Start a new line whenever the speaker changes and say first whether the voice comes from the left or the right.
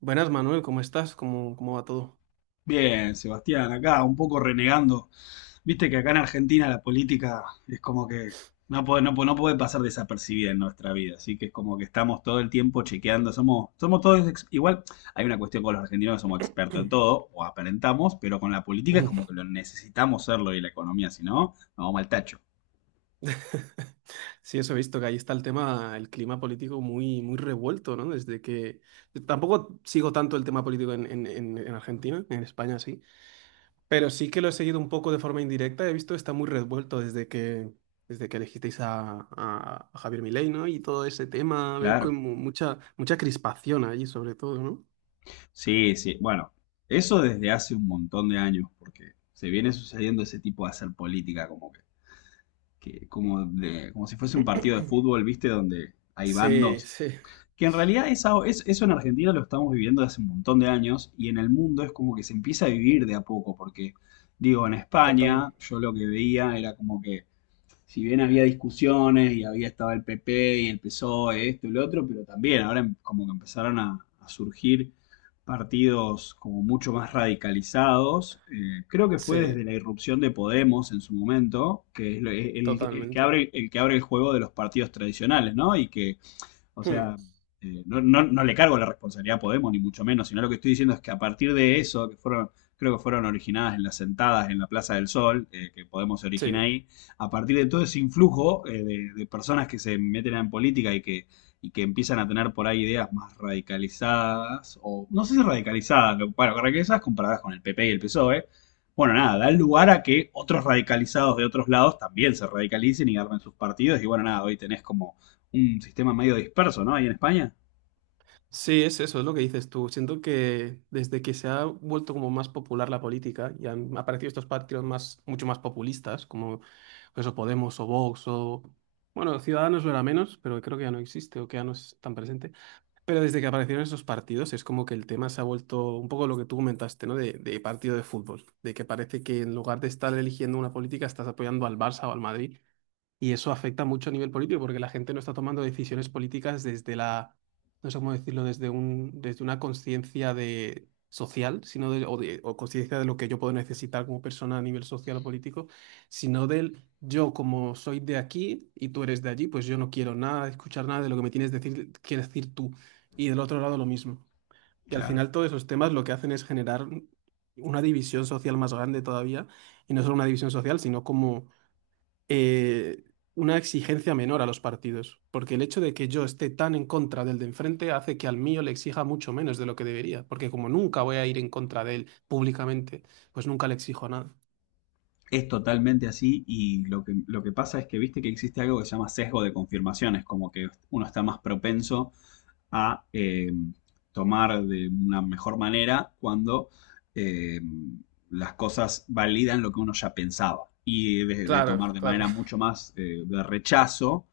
right: Buenas, Manuel, ¿cómo estás? ¿Cómo va todo?
left: Bien, Sebastián, acá un poco renegando. Viste que acá en Argentina la política es como que no puede pasar desapercibida en nuestra vida, así que es como que estamos todo el tiempo chequeando, somos todos, igual hay una cuestión con los argentinos que somos expertos en todo, o aparentamos, pero con la política es como que lo necesitamos serlo y la economía, si no, nos vamos al tacho.
right: Sí, eso he visto que ahí está el tema, el clima político muy, muy revuelto, ¿no? Desde que... Tampoco sigo tanto el tema político en Argentina, en España sí, pero sí que lo he seguido un poco de forma indirecta, he visto que está muy revuelto desde que elegisteis a Javier Milei, ¿no? Y todo ese tema, veo
left: Claro.
right: como mucha, mucha crispación allí sobre todo, ¿no?
left: Sí, sí, bueno, eso desde hace un montón de años, porque se viene sucediendo ese tipo de hacer política, como que como, de, como si fuese un partido de fútbol, ¿viste? Donde hay
right: Sí,
left: bandos.
right: sí,
left: Que en realidad eso en Argentina lo estamos viviendo desde hace un montón de años y en el mundo es como que se empieza a vivir de a poco, porque digo, en
right: total.
left: España yo lo que veía era como que si bien había discusiones y había estado el PP y el PSOE, esto y lo otro, pero también ahora como que empezaron a surgir partidos como mucho más radicalizados. Creo que fue desde
right: Sí,
left: la irrupción de Podemos en su momento, que es el que
right: totalmente.
left: abre, el que abre el juego de los partidos tradicionales, ¿no? Y que o
right: Hmm,
left: sea, no le cargo la responsabilidad a Podemos, ni mucho menos, sino lo que estoy diciendo es que a partir de eso, que fueron, creo que fueron originadas en las sentadas en la Plaza del Sol, que Podemos se
right: sí.
left: origina ahí, a partir de todo ese influjo de personas que se meten en política y que empiezan a tener por ahí ideas más radicalizadas, o no sé si radicalizadas, pero, bueno, radicalizadas comparadas con el PP y el PSOE, bueno, nada, da lugar a que otros radicalizados de otros lados también se radicalicen y armen sus partidos. Y bueno, nada, hoy tenés como un sistema medio disperso, ¿no? Ahí en España.
right: Sí, es eso, es lo que dices tú. Siento que desde que se ha vuelto como más popular la política y han aparecido estos partidos más, mucho más populistas, como eso Podemos o Vox o... Bueno, Ciudadanos lo era menos, pero creo que ya no existe o que ya no es tan presente. Pero desde que aparecieron esos partidos es como que el tema se ha vuelto un poco lo que tú comentaste, ¿no? De partido de fútbol, de que parece que en lugar de estar eligiendo una política estás apoyando al Barça o al Madrid, y eso afecta mucho a nivel político porque la gente no está tomando decisiones políticas desde la, no sé cómo decirlo, desde un, desde una conciencia de social, sino de- o conciencia de lo que yo puedo necesitar como persona a nivel social o político, sino del yo como soy de aquí y tú eres de allí, pues yo no quiero nada, escuchar nada de lo que me tienes que decir tú. Y del otro lado lo mismo. Y al
left: Claro.
right: final todos esos temas lo que hacen es generar una división social más grande todavía, y no solo una división social, sino como eh, una exigencia menor a los partidos, porque el hecho de que yo esté tan en contra del de enfrente hace que al mío le exija mucho menos de lo que debería, porque como nunca voy a ir en contra de él públicamente, pues nunca le exijo nada.
left: Es totalmente así y lo que pasa es que viste que existe algo que se llama sesgo de confirmaciones, como que uno está más propenso a tomar de una mejor manera cuando eh, las cosas validan lo que uno ya pensaba y de
right: Claro,
left: tomar de
right: claro.
left: manera mucho más de rechazo,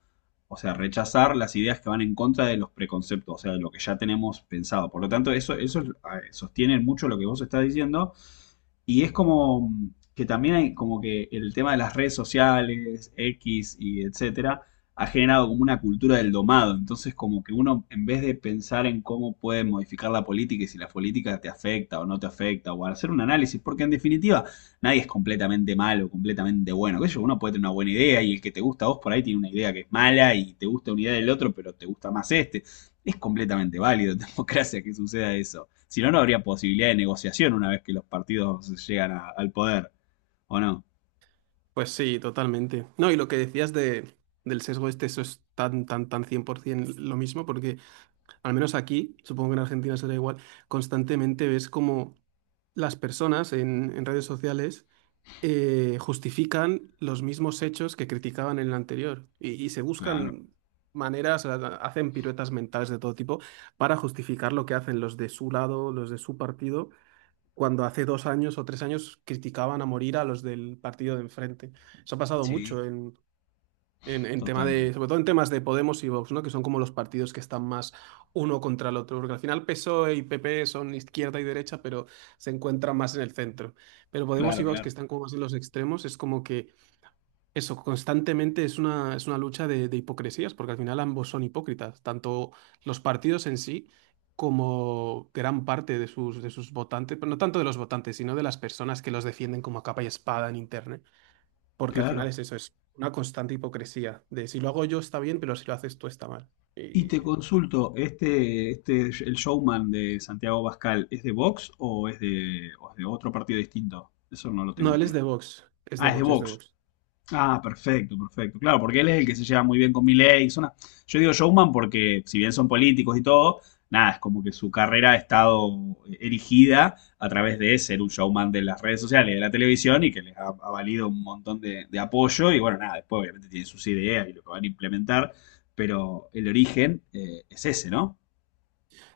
left: o sea, rechazar las ideas que van en contra de los preconceptos, o sea, de lo que ya tenemos pensado. Por lo tanto, eso sostiene mucho lo que vos estás diciendo. Y es como que también hay como que el tema de las redes sociales, X y etcétera, ha generado como una cultura del domado. Entonces, como que uno, en vez de pensar en cómo puede modificar la política y si la política te afecta o no te afecta, o hacer un análisis, porque en definitiva nadie es completamente malo, completamente bueno. Que uno puede tener una buena idea y el que te gusta a vos por ahí tiene una idea que es mala y te gusta una idea del otro, pero te gusta más este. Es completamente válido en democracia que suceda eso. Si no, no habría posibilidad de negociación una vez que los partidos llegan al poder. ¿O no?
right: Pues sí, totalmente. No, y lo que decías del sesgo este, eso es tan, tan, tan 100% lo mismo, porque al menos aquí, supongo que en Argentina será igual, constantemente ves como las personas en redes sociales justifican los mismos hechos que criticaban en el anterior y se
left: Claro.
right: buscan maneras, hacen piruetas mentales de todo tipo para justificar lo que hacen los de su lado, los de su partido, cuando hace 2 años o 3 años criticaban a morir a los del partido de enfrente. Eso ha pasado
left: Sí,
right: mucho en tema de,
left: totalmente.
right: sobre todo en temas de Podemos y Vox, ¿no? Que son como los partidos que están más uno contra el otro, porque al final PSOE y PP son izquierda y derecha, pero se encuentran más en el centro. Pero Podemos y
left: Claro,
right: Vox, que
left: claro,
right: están como más en los extremos, es como que eso constantemente es una, lucha de hipocresías, porque al final ambos son hipócritas, tanto los partidos en sí como gran parte de sus votantes, pero no tanto de los votantes, sino de las personas que los defienden como a capa y espada en internet, porque al final
left: claro.
right: es eso, es una constante hipocresía de si lo hago yo está bien, pero si lo haces tú está mal.
left: Y te
right: Y...
left: consulto, este, el showman de Santiago Bascal, ¿es de Vox o es de otro partido distinto? Eso no lo
right: No,
left: tengo
right: él es
left: claro.
right: de Vox, es de
left: Ah, es de
right: Vox, es de
left: Vox.
right: Vox.
left: Ah, perfecto, perfecto. Claro, porque él es el que se lleva muy bien con Milei. Yo digo showman porque, si bien son políticos y todo, nada, es como que su carrera ha estado erigida a través de ser un showman de las redes sociales, de la televisión y que les ha, valido un montón de apoyo. Y bueno, nada, después obviamente tienen sus ideas y lo que van a implementar, pero el origen es ese, ¿no?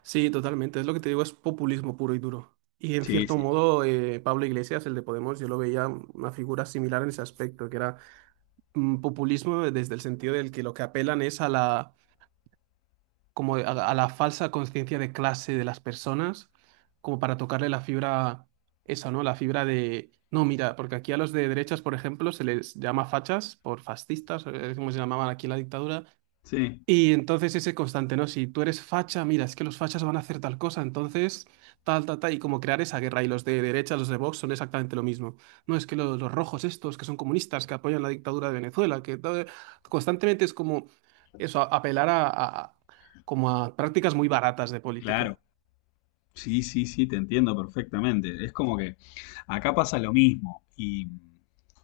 right: Sí, totalmente, es lo que te digo, es populismo puro y duro. Y en
left: Sí,
right: cierto
left: sí,
right: modo, Pablo Iglesias, el de Podemos, yo lo veía una figura similar en ese aspecto, que era populismo desde el sentido del que lo que apelan es a la como a la falsa conciencia de clase de las personas, como para tocarle la fibra, esa, ¿no? No, mira, porque aquí a los de derechas, por ejemplo, se les llama fachas por fascistas, como se llamaban aquí en la dictadura,
left: sí,
right: y entonces ese constante, ¿no? Si tú eres facha, mira, es que los fachas van a hacer tal cosa, entonces tal, tal, tal, y como crear esa guerra. Y los de derecha, los de Vox, son exactamente lo mismo. No, es que los rojos estos, que son comunistas, que apoyan la dictadura de Venezuela, que tal, constantemente es como eso, apelar como a prácticas muy baratas de
left: claro.
right: política.
left: Sí, sí, sí, te entiendo perfectamente. Es como que acá pasa lo mismo. Y,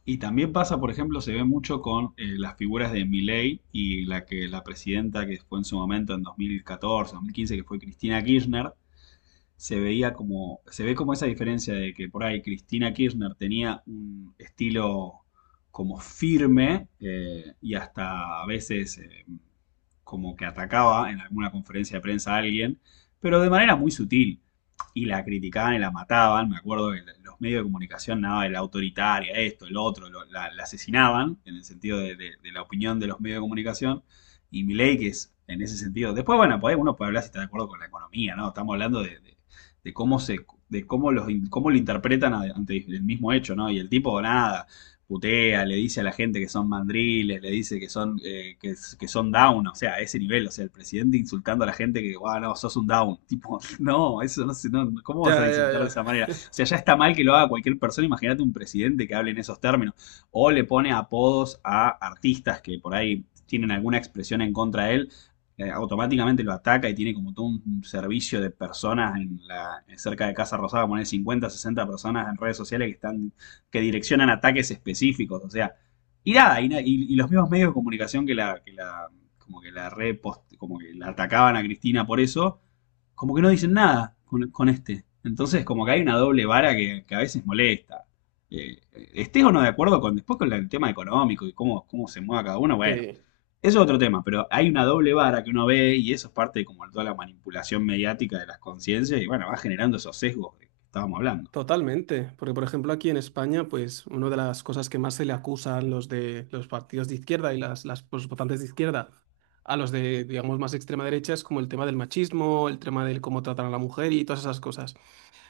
left: y también pasa, por ejemplo, se ve mucho con las figuras de Milei y la que la presidenta que fue en su momento en 2014, 2015 que fue Cristina Kirchner, se veía como, se ve como esa diferencia de que por ahí Cristina Kirchner tenía un estilo como firme y hasta a veces como que atacaba en alguna conferencia de prensa a alguien, pero de manera muy sutil. Y la criticaban y la mataban, me acuerdo que los medios de comunicación, nada, de la autoritaria, esto, el otro, la asesinaban, en el sentido de la opinión de los medios de comunicación, y Milei que es en ese sentido. Después, bueno, uno puede hablar si está de acuerdo con la economía, ¿no? Estamos hablando de cómo se, de cómo los, cómo lo interpretan ante el mismo hecho, ¿no? Y el tipo nada, putea, le dice a la gente que son mandriles, le dice que son down, o sea, a ese nivel, o sea, el presidente insultando a la gente que, wow, no, sos un down, tipo, no, eso no sé, no, ¿cómo
right: Ya,
left: vas a
right: ya,
left: insultar
right: ya.
left: de esa manera? O sea, ya está mal que lo haga cualquier persona, imagínate un presidente que hable en esos términos, o le pone apodos a artistas que por ahí tienen alguna expresión en contra de él, automáticamente lo ataca y tiene como todo un servicio de personas en la, cerca de Casa Rosada, poner 50, 60 personas en redes sociales que están, que direccionan ataques específicos, o sea, y nada, y los mismos medios de comunicación que la, como que la repost, como que la atacaban a Cristina por eso, como que no dicen nada con este. Entonces, como que hay una doble vara que a veces molesta. Estés o no de acuerdo con después con el tema económico y cómo se mueve cada uno, bueno,
right: Sí.
left: es otro tema, pero hay una doble vara que uno ve y eso es parte de como toda la manipulación mediática de las conciencias y bueno, va generando esos sesgos de que estábamos hablando.
right: Totalmente, porque por ejemplo aquí en España, pues una de las cosas que más se le acusan los de los partidos de izquierda y las los votantes de izquierda a los de, digamos, más extrema derecha es como el tema del machismo, el tema del cómo tratan a la mujer y todas esas cosas.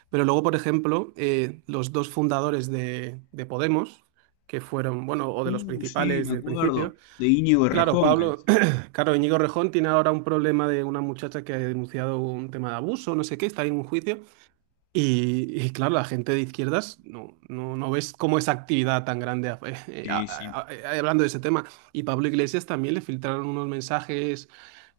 right: Pero luego, por ejemplo, los dos fundadores de Podemos, que fueron, bueno, o de los
left: Sí,
right: principales
left: me
right: del
left: acuerdo,
right: principio,
left: de Íñigo
right: claro,
left: Errejón, que
right: Pablo, claro, Íñigo Rejón tiene ahora un problema de una muchacha que ha denunciado un tema de abuso, no sé qué, está ahí en un juicio. Y claro, la gente de izquierdas no, no, no ves como esa actividad tan grande a-
left: sí, sí.
right: a- hablando de ese tema. Y Pablo Iglesias también le filtraron unos mensajes,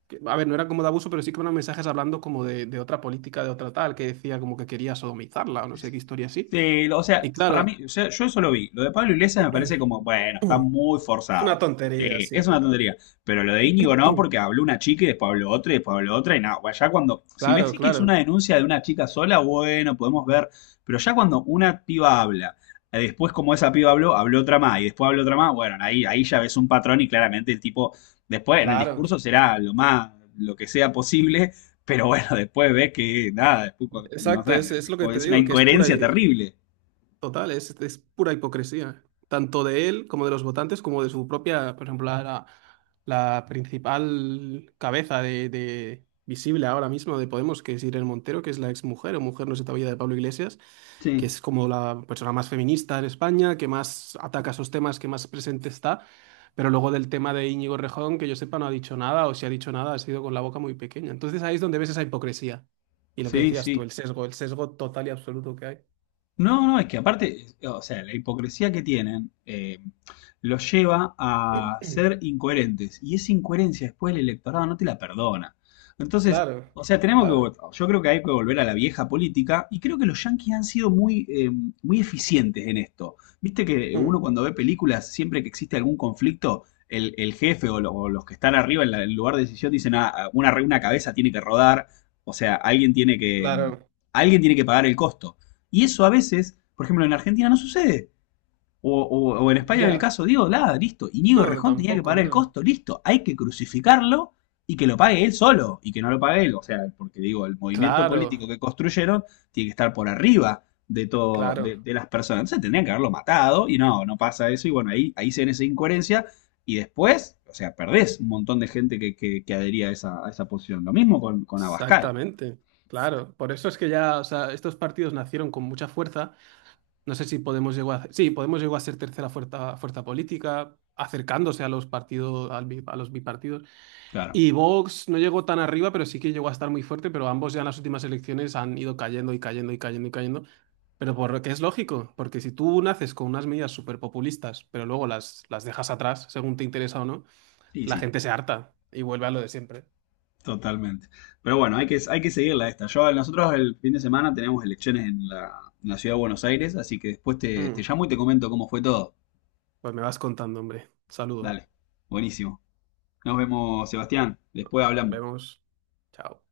right: que, a ver, no era como de abuso, pero sí que eran mensajes hablando como de, otra política, de otra tal, que decía como que quería sodomizarla o no sé qué historia así.
left: Sí, o sea,
right: Y
left: para mí,
right: claro,
left: o sea, yo eso lo vi. Lo de Pablo Iglesias me parece como,
right: es
left: bueno, está muy
right: una
left: forzado.
right: tontería,
left: Sí,
right: sí,
left: es una
right: pero...
left: tontería. Pero lo de Íñigo no, porque habló una chica y después habló otra y después habló otra y nada. Bueno, ya cuando, si me
right: Claro,
left: decís que es una
right: claro,
left: denuncia de una chica sola, bueno, podemos ver. Pero ya cuando una piba habla, después como esa piba habló, habló otra más y después habló otra más, bueno, ahí ya ves un patrón y claramente el tipo, después en el
right: claro.
left: discurso será lo más, lo que sea posible pero bueno, después ves que nada, después, no sé,
right: Exacto, es, lo que te
left: es una
right: digo, que es pura,
left: incoherencia terrible.
right: Total, es pura hipocresía, tanto de él como de los votantes, como de su propia, por ejemplo, la principal cabeza visible ahora mismo de Podemos, que es Irene Montero, que es la exmujer o mujer no se todavía de Pablo Iglesias, que
left: Sí.
right: es como la persona más feminista en España, que más ataca esos temas, que más presente está. Pero luego del tema de Íñigo Rejón, que yo sepa, no ha dicho nada, o si ha dicho nada, ha sido con la boca muy pequeña. Entonces ahí es donde ves esa hipocresía. Y lo que
left: Sí,
right: decías tú,
left: sí.
right: el sesgo total y absoluto que hay.
left: No, no, es que aparte, o sea, la hipocresía que tienen los lleva a ser incoherentes. Y esa incoherencia después el electorado no te la perdona. Entonces,
right: Claro,
left: o sea, tenemos
right: claro,
left: que, yo creo que hay que volver a la vieja política y creo que los yanquis han sido muy, muy eficientes en esto. Viste que
right: mm,
left: uno cuando ve películas, siempre que existe algún conflicto, el jefe o, o los que están arriba en el lugar de decisión dicen, "Ah, una cabeza tiene que rodar, o sea,
right: claro.
left: alguien tiene que pagar el costo. Y eso a veces, por ejemplo, en Argentina no sucede. O, o en España en el
right: Ya.
left: caso, digo, nada, listo. Íñigo
right: No,
left: Rejón tenía que
right: tampoco,
left: pagar el
right: claro.
left: costo, listo. Hay que crucificarlo y que lo pague él solo y que no lo pague él. O sea, porque digo, el movimiento
right: Claro,
left: político que construyeron tiene que estar por arriba de todo,
right: claro,
left: de las personas. Entonces tendrían que haberlo matado y no, no pasa eso. Y bueno, ahí se ven esa incoherencia y después, o sea, perdés un montón de gente que adhería a esa posición. Lo mismo con, Abascal,
right: exactamente. Claro, por eso es que ya, o sea, estos partidos nacieron con mucha fuerza. No sé si Podemos llegó a, sí, Podemos llegó a ser tercera fuerza, fuerza política, acercándose a los partidos, al a los bipartidos.
left: claro.
right: Y Vox no llegó tan arriba, pero sí que llegó a estar muy fuerte, pero ambos ya en las últimas elecciones han ido cayendo y cayendo y cayendo y cayendo. Pero por lo que es lógico, porque si tú naces con unas medidas súper populistas, pero luego las, dejas atrás, según te interesa o no,
left: Sí,
right: la
left: sí.
right: gente se harta y vuelve a lo de siempre.
left: Totalmente. Pero bueno, hay que seguirla esta. Nosotros el fin de semana tenemos elecciones en la ciudad de Buenos Aires, así que después te
right: Mm.
left: llamo y te comento cómo fue todo.
right: Pues me vas contando, hombre. Saludo.
left: Dale, buenísimo. Nos vemos, Sebastián. Después
right: Nos
left: hablamos.
right: vemos. Chao.